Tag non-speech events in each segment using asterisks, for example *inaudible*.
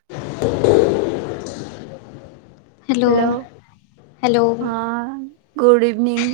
*inaudible* Hello. Hello ହଁ good evening.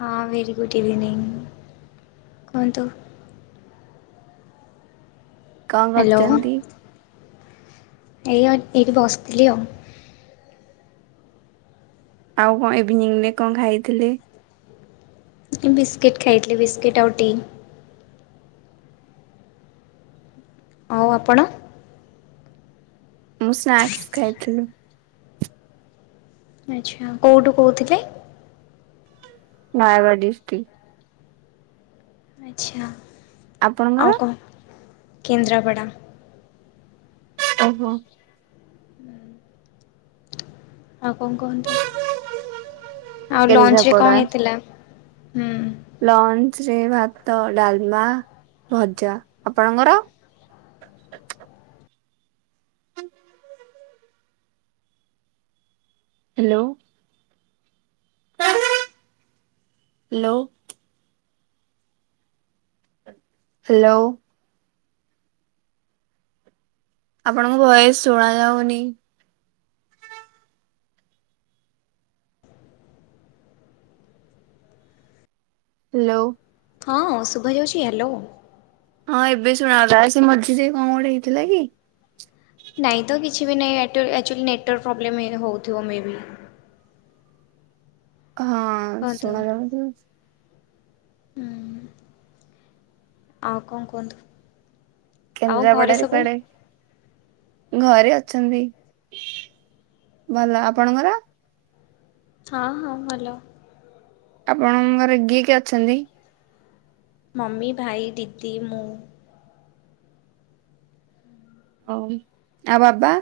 ହଁ very good evening କୁହନ୍ତୁ। କଣ ହ୍ୟାଲୋ କରୁଚନ୍ତି? ଏଇ *unintelligible* ଏଇଠି ବସିଥିଲି ଆଉ। ଆଉ କଣ ଇଭିନିଂରେ କଣ ଖାଇଥିଲେ? ଏ ବିସ୍କିଟ୍ ଖାଇଥିଲି ବିସ୍କିଟ ଆଉ ଟି। ଆଉ ଆପଣ? ମୁଁ ସ୍ନାକ୍ସ ଖାଇଥିଲି। ଆଚ୍ଛା। କୋଉଁଠୁ କହୁଥିଲେ? ନୟାଗଡ ଡିଷ୍ଟ୍ରିକ୍ଟ। ଆଚ୍ଛା। ଆପଣଙ୍କର? ଆଉ କଣ କେନ୍ଦ୍ରାପଡ଼ା। ଓହୋ। ଆଉ କଣ କୁହନ୍ତୁ? ଆଉ ଲଞ୍ଚରେ କେନ୍ଦ୍ରାପଡା। କଣ ହେଇଥିଲା? ହୁଁ ଲଞ୍ଚରେ ଭାତ, ଡାଲମା, ଭଜା। ଆପଣଙ୍କର? ହାଲୋ। ହିଲୋ ହାଲୋ ଓ। ଆପଣଙ୍କ ଭଏସ ଶୁଭା ଯାଉନି। ହିଲୋ। ହଁ ଶୁଭା ଯାଉଛି ହ୍ୟାଲୋ। ହଁ ଏବେ ଶୁଣାଗଲା। ସେ ମଝିରେ କଣ ଗୋଟେ ହେଇଥିଲା କି? ନାଇଁ ତ କିଛି ବି ନାହିଁ ଏୟାରଟେଲ ଆକ୍ଚୁଆଲି ନେଟୱାର୍କ ପ୍ରୋବ୍ଲେମ୍ ହେ ହେଉଥିବ ମେ ବି। ହଁ କୁହନ୍ତୁ ଶୁଣା ଯାଉଛି। ହୁଁ, ଆଉ କଣ କୁହନ୍ତୁ? ଆଉ ଘରେ କେନ୍ଦ୍ରାପଡାରେ ସବୁ କୁଆଡେ? ଘରେ ଅଛନ୍ତି, ଭଲ ଆପଣଙ୍କର। ହଁ ହଁ ଭଲ। ଆପଣଙ୍କର ଘରେ ଗିଏ କିଏ ଅଛନ୍ତି? ମମି, ଭାଇ, ଦିଦି, ମୁଁ। ଭଉଣୀ ଆଉ ବାବା?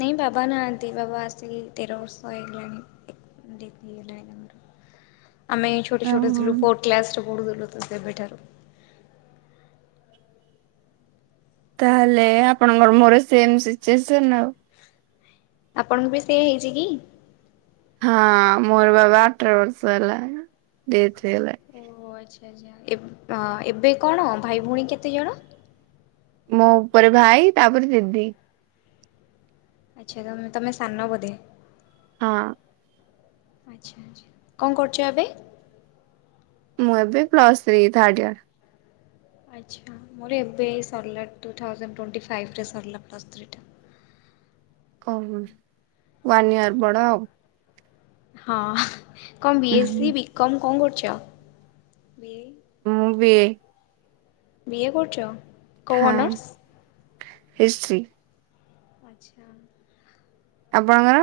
ନାଇଁ ବାବା ନାହାନ୍ତି, ବାବା ଆସିକି ତେର ବର୍ଷ ହେଇଗଲାଣି ଡେଥ ହେଇଗଲାଣି। *inaudible* ଆମେ ଛୋଟ ଛୋଟ ଆଉ ଥିଲୁ ଫୋର୍ଥ କ୍ଲାସ ରେ ପଢୁଥିଲୁ ତୁ ସେବେଠାରୁ। ତାହେଲେ ଆପଣଙ୍କର ମୋର ସେମ ସିଚୁଏସନ ଆଉ। ଆପଣଙ୍କୁ ବି ସେଏ ହେଇଛି କି? ହଁ ମୋର ବାବା ଅଠର ବର୍ଷ ହେଲା ଡେଥ ହେଇଗଲାଣି। ଓ ଓହୋ ଆଚ୍ଛା ଆଚ୍ଛା ଏ ଏବେ କଣ ଭାଇ ଭଉଣୀ କେତେ ଜଣ? ମୋ ଉପରେ ଭାଇ ତାପରେ ଦିଦି। ଆଚ୍ଛା ତମେ ତମେ ସାନ ବୋଧେ। ହଁ। ଆଚ୍ଛା ଆଚ୍ଛା କଣ କରୁଛ ଏବେ? ମୁଁ ଏବେ ପ୍ଲସ ଥ୍ରୀ ଥାଡ ଇୟର। ଆଚ୍ଛା ମୋର ଏବେ ସରିଲା ଟୁ ଥାଉଜେଣ୍ଡ ଟ୍ୱେଣ୍ଟି ଫାଇଭ୍ରରେ ସରିଲା ପ୍ଲସ୍ ଥ୍ରୀଟା। ପୋହୁ ୱାନ ଇୟର ବଡ ଆଉ। ହଁ କଣ ବି ଏସ୍ ସି, ବି କମ୍ କଣ କରୁଛ, ବିଏ। ମୁଁ ବିଏ। ବିଏ କରୁଛ। କୋଉ ହଁ ଅନର୍ସ ହିଷ୍ଟ୍ରି। ଆଚ୍ଛା। ଆପଣଙ୍କର?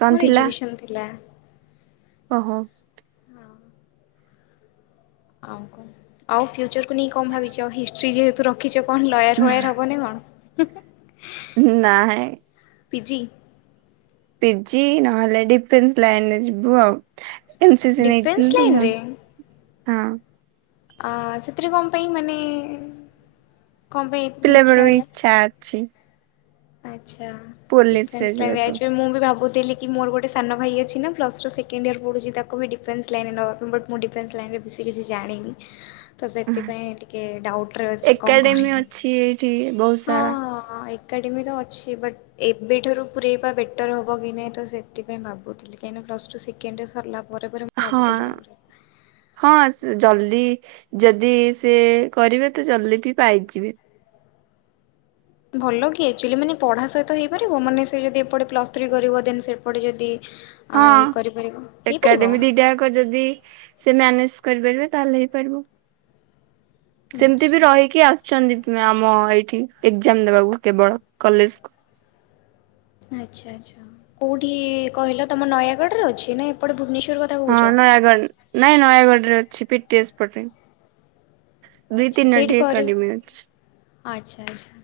କଣ ମୋର ଥିଲା? ଏଜୁକେସନ ଥିଲା। ଓହୋ। ହଁ ଆଉ କଣ ଆଉ ଫିଉଚରକୁ ନେଇ କଣ ଭାବିଛ, ଆଉ ହିଷ୍ଟି ଯେହେତୁ ରଖ ଖିଛ କଣ ଲୟାର ଫୟାର ହବନା କଣ? ନାହିଁ। ପିଜି। ପିଜି ନହେଲେ ଡିଫେନ୍ସ ଲାଇନରେ ଯିବୁ ଆଉ। ଏନସିସି ଡିଫେନ୍ସ ନେଇଥିଲି ତ ମୁଁ ଲାଇନରେ ହଁ। ଅ ସେଥିରେ କଣ ପାଇଁ ମାନେ, କଣ ପାଇଁ ପିଲାବେଳୁ ହେଲା ଇଚ୍ଛା ଅଛି। ଆଚ୍ଛା ପୋଲିସ ଡିଫେନ୍ସ ଲାଇନ ରେ ଯିବାକୁ। ଆ ମୁଁ ବି ଭାବୁଥିଲି କି ମୋର ଗୋଟେ ସାନ ଭାଇ ଅଛି ନା ପ୍ଲସ ଟୁ ସେକେଣ୍ଡ ଇୟର ପଢୁଛି ତାକୁ ବି ଡିଫେନ୍ସ ଲାଇନେବା ପାଇ ବଟ ମୁଁ ଡିଫେନ୍ସ ଲାଇନେ ବେଶୀ କିଛି ଜାଣିନି। ହ ତ ସେଥିପାଇଁ ଟିକେ ଡାଉଟରେ ଅଛି କଣ ଏକାଡେମୀ କରିବି ଅଛି ଏଇଠି ବହୁତ ହଁ ସାରା ହଁ ଏକ ଏକାଡେମୀ ତ ଅଛି ବଟ୍ ଏବେଠାରୁ ପୁରଇବା ବେଟର୍ ହେବ କି ନାହିଁ ତ ସେଥିପାଇଁ ଭାବୁଥିଲି? ମୁଁ କହିଲି କାହିଁ ନା ପ୍ଲସ ଟୁ ସେକେଣ୍ଡ ୟର ସାରିଲା ପରେ ପରେ ମୁଁ ହଁ। ଭାବୁଥିଲି ହଁ ତାକୁ ଜଲଦି ଯଦି ସେ କରିବେ ତ ଜଲଦି ବି ପାଇଯିବେ। ଭଲ କି ଆକ୍ଚୁଆଲି ମାନେ ପଢ଼ା ସହିତ ହେଇପାରିବ ମାନେ ସେ ଯଦି ଏପଟେ ପ୍ଲସ୍ ଥ୍ରୀ କରିବ ଦେନ୍ ସେପଟେ ଯଦି ହଁ କରିପାରିବ ହେଇପାରିବ ଏକାଡେମୀ ଦିଟାକ ଯଦି ସେ ମ୍ୟାନେଜ କରିପାରିବେ ତାହେଲେ ହେଇପାରିବ ସେମିତି ବି ଆଚ୍ଛା ରହିକି ଆସ ଛନ୍ତି ଆମ ଏଇଠି ଏଜାମ ଦେବାକୁ କେବଳ କଲେଜକୁ। ଆଚ୍ଛା ଆଚ୍ଛା କୋଉଠି କହିଲ ତମ ନୟାଗଡ ରେ ଅଛି ନା ଏପଟେ ଭୁବନେସ୍ଵର କ ହଁ ନୟାଗଡ଼ ନାଇଁ ନୟାଗଡ ରେ ଅଛି ପିଟିଏଶ୍ ପଟେ ଦୁଇ ଆଚ୍ଛା ସେଇଠି ତିନୋଟି କରେ ଏକାଡେମୀ ଅଛି। ଆଚ୍ଛା ଆଚ୍ଛା।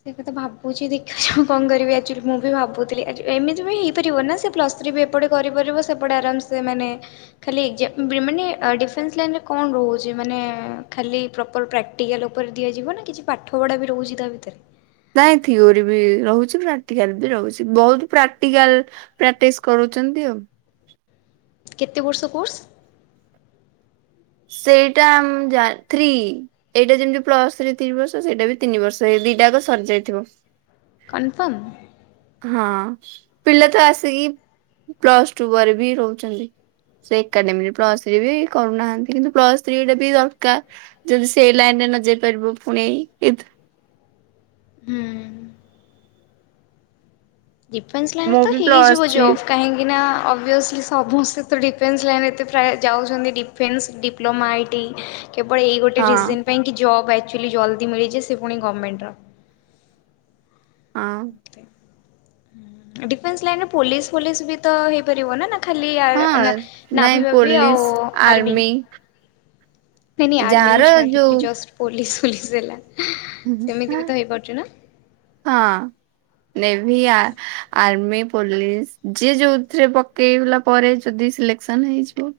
ସେ କଥା ଭାବୁଛି ଦେଖିଛି ମୁଁ କଣ କରିବି ଆ ମୁଁ ବି ଭାବୁଥିଲି ଆ ଏମିତି ବି ହେଇପାରିବ ନା ସେ ପ୍ଲସ୍ ଥ୍ରି ବି ଏପଟେ କରିପାରିବ ସେପଟେ ଆରାମସେ ମାନେ ଖାଲି ଏକ୍ସା ମାନେ ଡିଫେନ୍ସ ଲାଇନ ରେ କଣ ରହୁ ଯେ ମାନେ ଖାଲି ପ୍ରପର ପ୍ରାକ୍ଟିକାଲ ଉପରେ ଦିଆଯିବ ନା କିଛି ପାଠ ପଢା ବି ରହୁଛି ତା ଭିତରେ। ନାଇଁ ଥିଓର ବି ରହୁଛି ପ୍ରାକ୍ଟିକାଲ ବି ରହୁଛି ବହୁତ ପ୍ରାକ୍ଟିକାଲ ପ୍ରାକ୍ଟିସ କରୁଛନ୍ତି ଆଉ। କେତେ ବର୍ଷ କୋର୍ସ? ସେଇଟା ମୁଁ ଜା ଥ୍ରୀ ଏଇଟା ଯେମିତି ପ୍ଲସ ତିନି ବର୍ଷ ସେଇଟା ବି ତିନି ବର୍ଷ ଏଇ ଦିଟା ଆଗ ସରିଯାଇଥିବ। କନଫର୍ମ? ହଁ ପିିଲ ତ ଆସି କି ପ୍ଲସ ଟୁ ପରେ ବି ରହୁଛନ୍ତି ସେ ଏକାଡେମୀରେ ପ୍ଲସ୍ ଥ୍ରୀ ବି କରୁନାହାନ୍ତି। କିନ୍ତୁ ପ୍ଲସ ଥ୍ରୀ ଟା ବି ଦରକାର ଯଦି ସେଇ ଲାଇନ ରେ ନ ଯାଇ ପାରିବ ପୁଣି ଇଥି ହୁଁ। ଡିଫେନ୍ସ ଲାଇନରେ ମୁଁ ତ ବି ପ୍ଲସ ହେଇଯିବ ଥ୍ରୀ ଜବ୍ କାହିଁକି ନା ଅଭିସ୍ କି ସମସ୍ତେ ତ ଡିଫେନ୍ସ ଲାଇନ ଏତେ ପ୍ରାୟ ଯାଉଛନ୍ତି ଡିଫେନ୍ସ ଡିପ୍ଲୋମା ଆଇଟି କେବଳ ଏଇ ଗୋଟେ ହଁ ରିଜନ ପାଇଁ କି ଜବ୍ ଆକ୍ଚୁଆଲି ଜଲ୍ଦି ମିଳିଯେ ସେ ପୁଣି ଗଭର୍ଣ୍ଣମେଣ୍ଟ ର। ହଁ। ଡିଫେନ୍ସ ଲାଇନରେ ପୋଲିସ ଫୋଲିସ ବି ତ ହେଇପାରିବ ନା ନା ଖାଲି ଆ ହଁ ନାଇଁ ନାଭି ଫାବି ପୋଲିସ ଆଉ ଆର୍ମି ନାଇଁ ନାଇଁ ଆର୍ମି କ ଯାହାର ଛାଡ଼ିକି ଯୋଉ ଜଷ୍ଟ ପୋଲିସ ଫୋଲିସ୍ ହେଲା। ସେମିତି ବି ତ ହେଇପାରୁଛି ନା? ହଁ। ନେଭି ଆର୍ମି ପୋଲିସି ଯିଏ ଯୋଉଥିରେ ପକେଇଲା। ପରେ ଯଦି ସିଲେକ୍ସନ ହେଇଯିବ।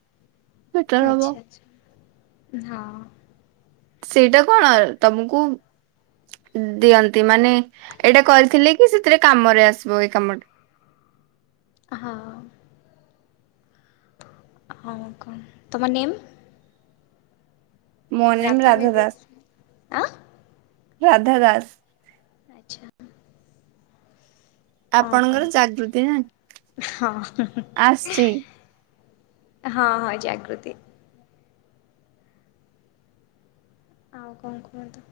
ବେଟର ହବ ଆଚ୍ଛା ଆଚ୍ଛା ହଁ। ସେଇଟା କଣ ତମକୁ ଦିଅନ୍ତି ମାନେ ଏଇଟା କରିଥିଲେ କି ସେଥିରେ କାମରେ ଆସିବ ଏଇ କାମଟା। ହଁ। ହଁ କଣ ତମ ନେମ୍? ମୋ ନେମ୍ ରାଧା ମେରି ଆସୁଛି। ଆଁ? ଦାସ ରାଧା ଦାସ। ଆଚଛା। ଆପଣଙ୍କର ଜାଗୃତି ନା ହଁ ଆସଛି। ହଁ ହଁ ଜାଗୃତି। ଆଉ କଣ କୁହନ୍ତୁ?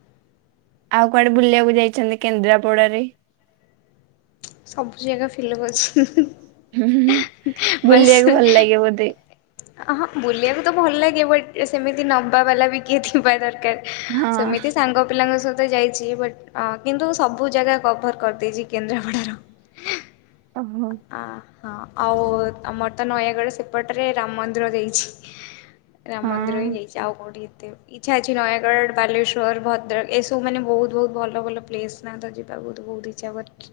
ଆଉ କୁଆଡେ ବୁଲିବାକୁ ଯାଇଛନ୍ତି କେନ୍ଦ୍ରାପଡାରେ? ସବୁ ଜାଗା ଫିଲଵ୍ ଅଛି। ହୁଁ ହୁଁ ବୁଲିବାକୁ ଭଲ ଲାଗେ ବୋଧେ? ଅ ହଁ ବୁଲିବାକୁ ତ ଭଲ ଲାଗେ ବଟ୍ ସେମିତି ନବା ବାଲା ବି କିଏ ଥିବା ଦରକାର। ହଁ ସେମିତି ସାଙ୍ଗ ପିଲାଙ୍କ ସ ଯାଇଛି ବଟ୍ କିନ୍ତୁ ସବୁ ଜାଗା କଭର୍ କରିଦେଇଛି କେନ୍ଦ୍ରାପଡାର। ଓହୋ। ଅ ହଁ ଆଉ ଆମର ତ ନୟାଗଡ଼ ସେପଟରେ ରାମ ମନ୍ଦିର ଯାଇଛି। ରାମ ହଁ ମନ୍ଦିର ହିଁ ଯାଇଛି ଆ କୋଊଠି ଏତେ ଇଚ୍ଛା ଅଛି ନୟାଗଡ଼ ବାଲେଶ୍ଵର ଭଦ୍ରକ ଏସବୁ ମାନେ ବହୁତ ବହୁତ ଭଲ ଭଲ ପ୍ଲେସ୍। ସ୍ନା ତ ଯିବା ବହୁ ବହୁତ ଇଚ୍ଛା ବଟ୍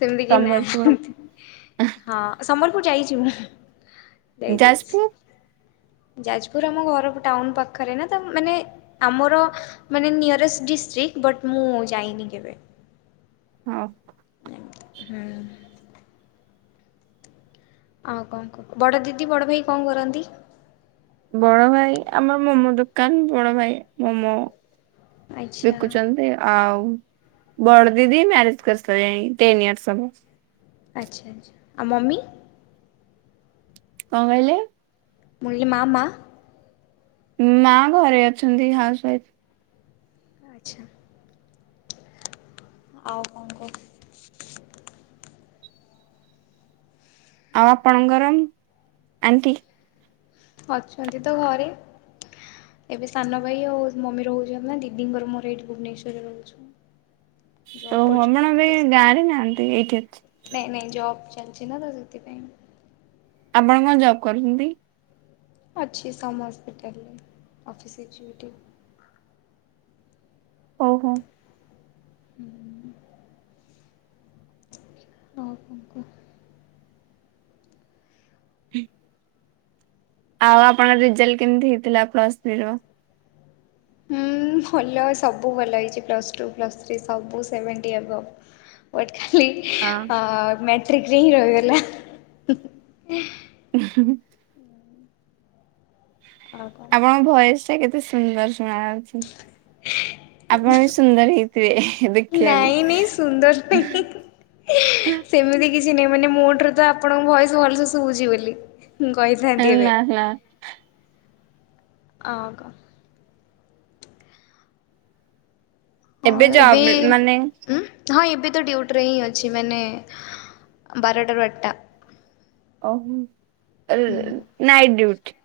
ସେମିତି କେହି ସମ୍ବଲପୁର ନାହାନ୍ତି ହଁ ସମ୍ବଲପୁର ଯାଇଛି ମୁଁ। ଯାଇଛି ଯାଜପୁର ଯାଇଛି ଯାଜପୁର ଆମ ଘର ଟାଉନ୍ ପାଖରେ ନା ତ ମାନେ ଆମର ମାନେ ନିୟରେଷ୍ଟ ଡିଷ୍ଟ୍ରିକ ବଟ୍ ମୁଁ ଯାଇନି କେବେ। ହଁ *inaudible* ହୁଁ। ଆଉ କଣ କୁହ ବଡ ଦିଦି ବଡ ଭାଇ କଣ କରନ୍ତି? ବଡ ଭାଇ ଆମର ମୋମୋ ଦୋକାନ ବଡ ଭାଇ ମୋମୋ ଆଚ୍ଛା ବିକୁଚନ୍ତି ଆଉ ବଡ ଦିଦି ମ୍ୟାରେଜ୍ କରି ସାରିଲେଣି ଟେନ୍ ଇୟର୍ସ ହବ। ଆଚ୍ଛା ଆଚ୍ଛା ଆଉ ମମି? କଣ କହିଲେ? ମୁଁ କହିଲି ମା ମା? ମା ଘରେ ଅଛନ୍ତି ହାଉସ୍ ୱାଇଫ୍। ଆଚ୍ଛା। ଆଉ କଣ କୁହ। ଆଉ ଆପଣଙ୍କର ଆଣ୍ଟି? ଅଛନ୍ତି ତ ଘରେ? ଏବେ ସାନ ଭାଇ ଆଉ ମମି ରହୁଛନ୍ତି ନା ଦିଦିଙ୍କର ମୋର ଏଇଠି ଭୁବନେଶ୍ଵରରେ ରହୁଛୁ। ତ ଜବ୍ କରୁଛୁ ହବଣ ନା ଏଠି ଏବେ ତ ଗାଁରେ ନାହାନ୍ତି ଏଇଠି ଅଛି। ନାଇଁ ନାଇଁ ଜବ୍ ଚାଲିଛି ନା ତ ସେଥିପାଇଁ। ଆପଣ କଣ ଜବ୍ କରୁଛନ୍ତି? ଅଛିି ସମ୍ ହସ୍ପିଟଲରେ କଫି ସଚୁଟି *unintelligible* ଓହୋ। ହଁ ଆଉ କଣ କୁହ। ହୁଁ *unintelligible* ଆଉ ଆପଣ ରେଜଲ୍ଟ କେମିତି ହେଇଥିଲା ପ୍ଲସ୍ ଥ୍ରୀ ର? ହୁଁ ଭଲ ସବୁ ଭଲ ହେଇଛି ପ୍ଲସ୍ ଟୁ ପ୍ଲସ୍ ଥ୍ରୀ ସବୁ ସେଭେଣ୍ଟି *unintelligible* ବଟ ହଁ। ଖାଲିଅ ମ୍ୟାଟ୍ରିକ୍ରରେ ହିଁ ରହିଗଲା ହ ଆଉ କ ଆପଣଙ୍କ ଭଏସ ଟା କେତେ ସୁନ୍ଦର ଶୁଣା ଯାଉଛି ଆପଣ ବି ସୁନ୍ଦର ହେଇଥିବେ ନାଇଁ ନାଇଁ ସୁନ୍ଦର ଦେଖିବାକୁ ନାଇଁ ସେମିତି କିଛି ନାହିଁ ମାନେ ମୋ ଠାରୁ ତ ଆପଣଙ୍କ ଭୟସ ଭଲସେ ଶୁଭଉଛି ବୋଲି ହୁଁ କହିଥାନ୍ତି ଏବେ ହେଲା ଆଉ କ ଏବେ ଜବ ମାନେ ଉ ହଁ ଏବେ ତ ଡ୍ୟୁଟିରେ ହିଁ ଅଛି ମାନେ ବାର ଟା ରୁ ଆଠ ଟା ଓହୋ ହୁଁ ନାଇଟ୍ ଡଡିୁଟି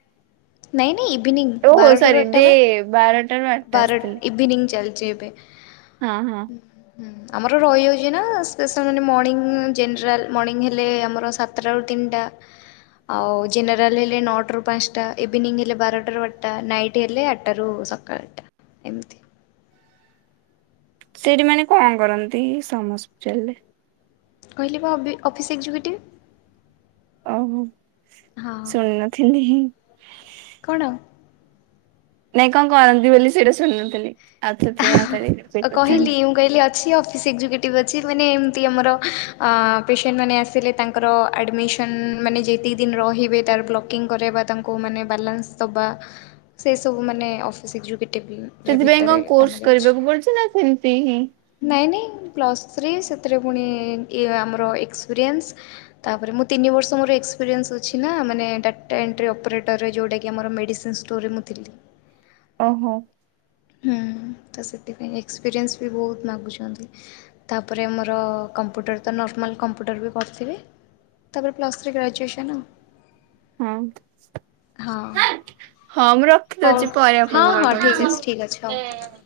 ନାଇଁ ନାଇଁ ଇଭିନିଂ ବାରଟାରୁ ଆଟା ବା ବାରଟ ବାର ଇଭିନିଂ ଚାଲଛି ଏବେ ହଁ ହଁ ହୁଁ ଆମର ରହିଯାଉଛି ନା ସ୍ପେ ମାନେ ମର୍ଣିଂ ଜେନେରାଲ ମର୍ଣିଂ ହେଲେ ଆମର ସାତଟା ରୁ ତିନିଟା ଆଉ ଜେନରଲଲେ ନୋଟ ରୁ ପାଞ୍ଚଟା ଭିନିଂ ଏଲେ ବାରଟ ର ଆଟା ନାଇଟ ଗୋଟି ହେଲେ ଆଠରୁ ସକାଳ ଆଠଟା ଏମିତି ସେଇଠି ମାନେ କଣ କରନ୍ତି ସମସ୍ପିଟାଲରେ କହିଲି ବା ଅବି ଅଫିସ୍ ଏକ୍ଜିକ୍ୟୁଟିଭ୍ ଓଉୋ ହଁ ଶୁଣି ନଥିଲିଁ ହିଁ କଣ ନାଇଁ କଣ କରନ୍ତି ବୋଲି ସେଇଟା ଶୁଣନଥିଲି ହାଁ ଅ କହିଲି ମୁ କହିଲି ଅଛି ଅଫିସ ଏକଜୁଟିଭି ଅଛି ମୁଁ କଇନି ଏମିତି ଆମର ଆ ଅଫିସନ ମାନେ ଆସିଲେ ତା ତାଙ୍କର ଆଡ଼ମିସନ୍ ମାନେ ଯେତିକି ଦିନ ରହିବେ ତାର ବ୍ଲକିଂ କରେ ବା ତାଙ୍କୁ ମାନେ ବାଲାନ୍ସ ଦେବା ସେ ସବୁ ମାନେ ଅଫିସ *unintelligible* ସେଥିପାଇଁ କଣ କୋର୍ସ କରିବାକୁ ପଡୁଛି ନା ସେମତି ହିଁ ନାଇଁ ନାଇଁ ପ୍ଲସ୍ ଥ୍ରୀ ସେଥିରେ ପୁଣି ଆମର ଏକ୍ସପିରିଏନ୍ସ ତାପରେ ମୁଁ ତିନି ବର୍ଷ ମରକ୍ସପିରିଏନ୍ସ ଅଛି ନା ମାନେ ଟାଟା ଏଣ୍ଟ୍ରି ଅପରେଟରରେ ଯୋଉଟାକି ଆମର ମେଡି ସିନ୍ ଷ୍ଟୋରେ ମୁଁ ଥିଲି ଓହୋ ହୁଁ ତ ସେଥିପାଇଁ ଏକ୍ସପିରିଏନ୍ସ ବି ବହୁତ ମାଗୁଛନ୍ତି ତାପରେ ମୋର କମ୍ପୁଟର ତ ନର୍ମାଲ କମ୍ପୁଟର ବି କରିଥିବେ ତାପରେ ପ୍ସ ଥ୍ରୀ ଗ୍ରେଜୁଏସନ ହଁ। ହଁ ହଁ ମୁଁ ହ ରଖିଦଉଛି ପରେ ହଁ ଆପଣଙ୍କୁ କଲ୍ ହଁ ଠିକ ଅଛି ଠିକ୍ ଅଛି ହଉ କରୁଛି।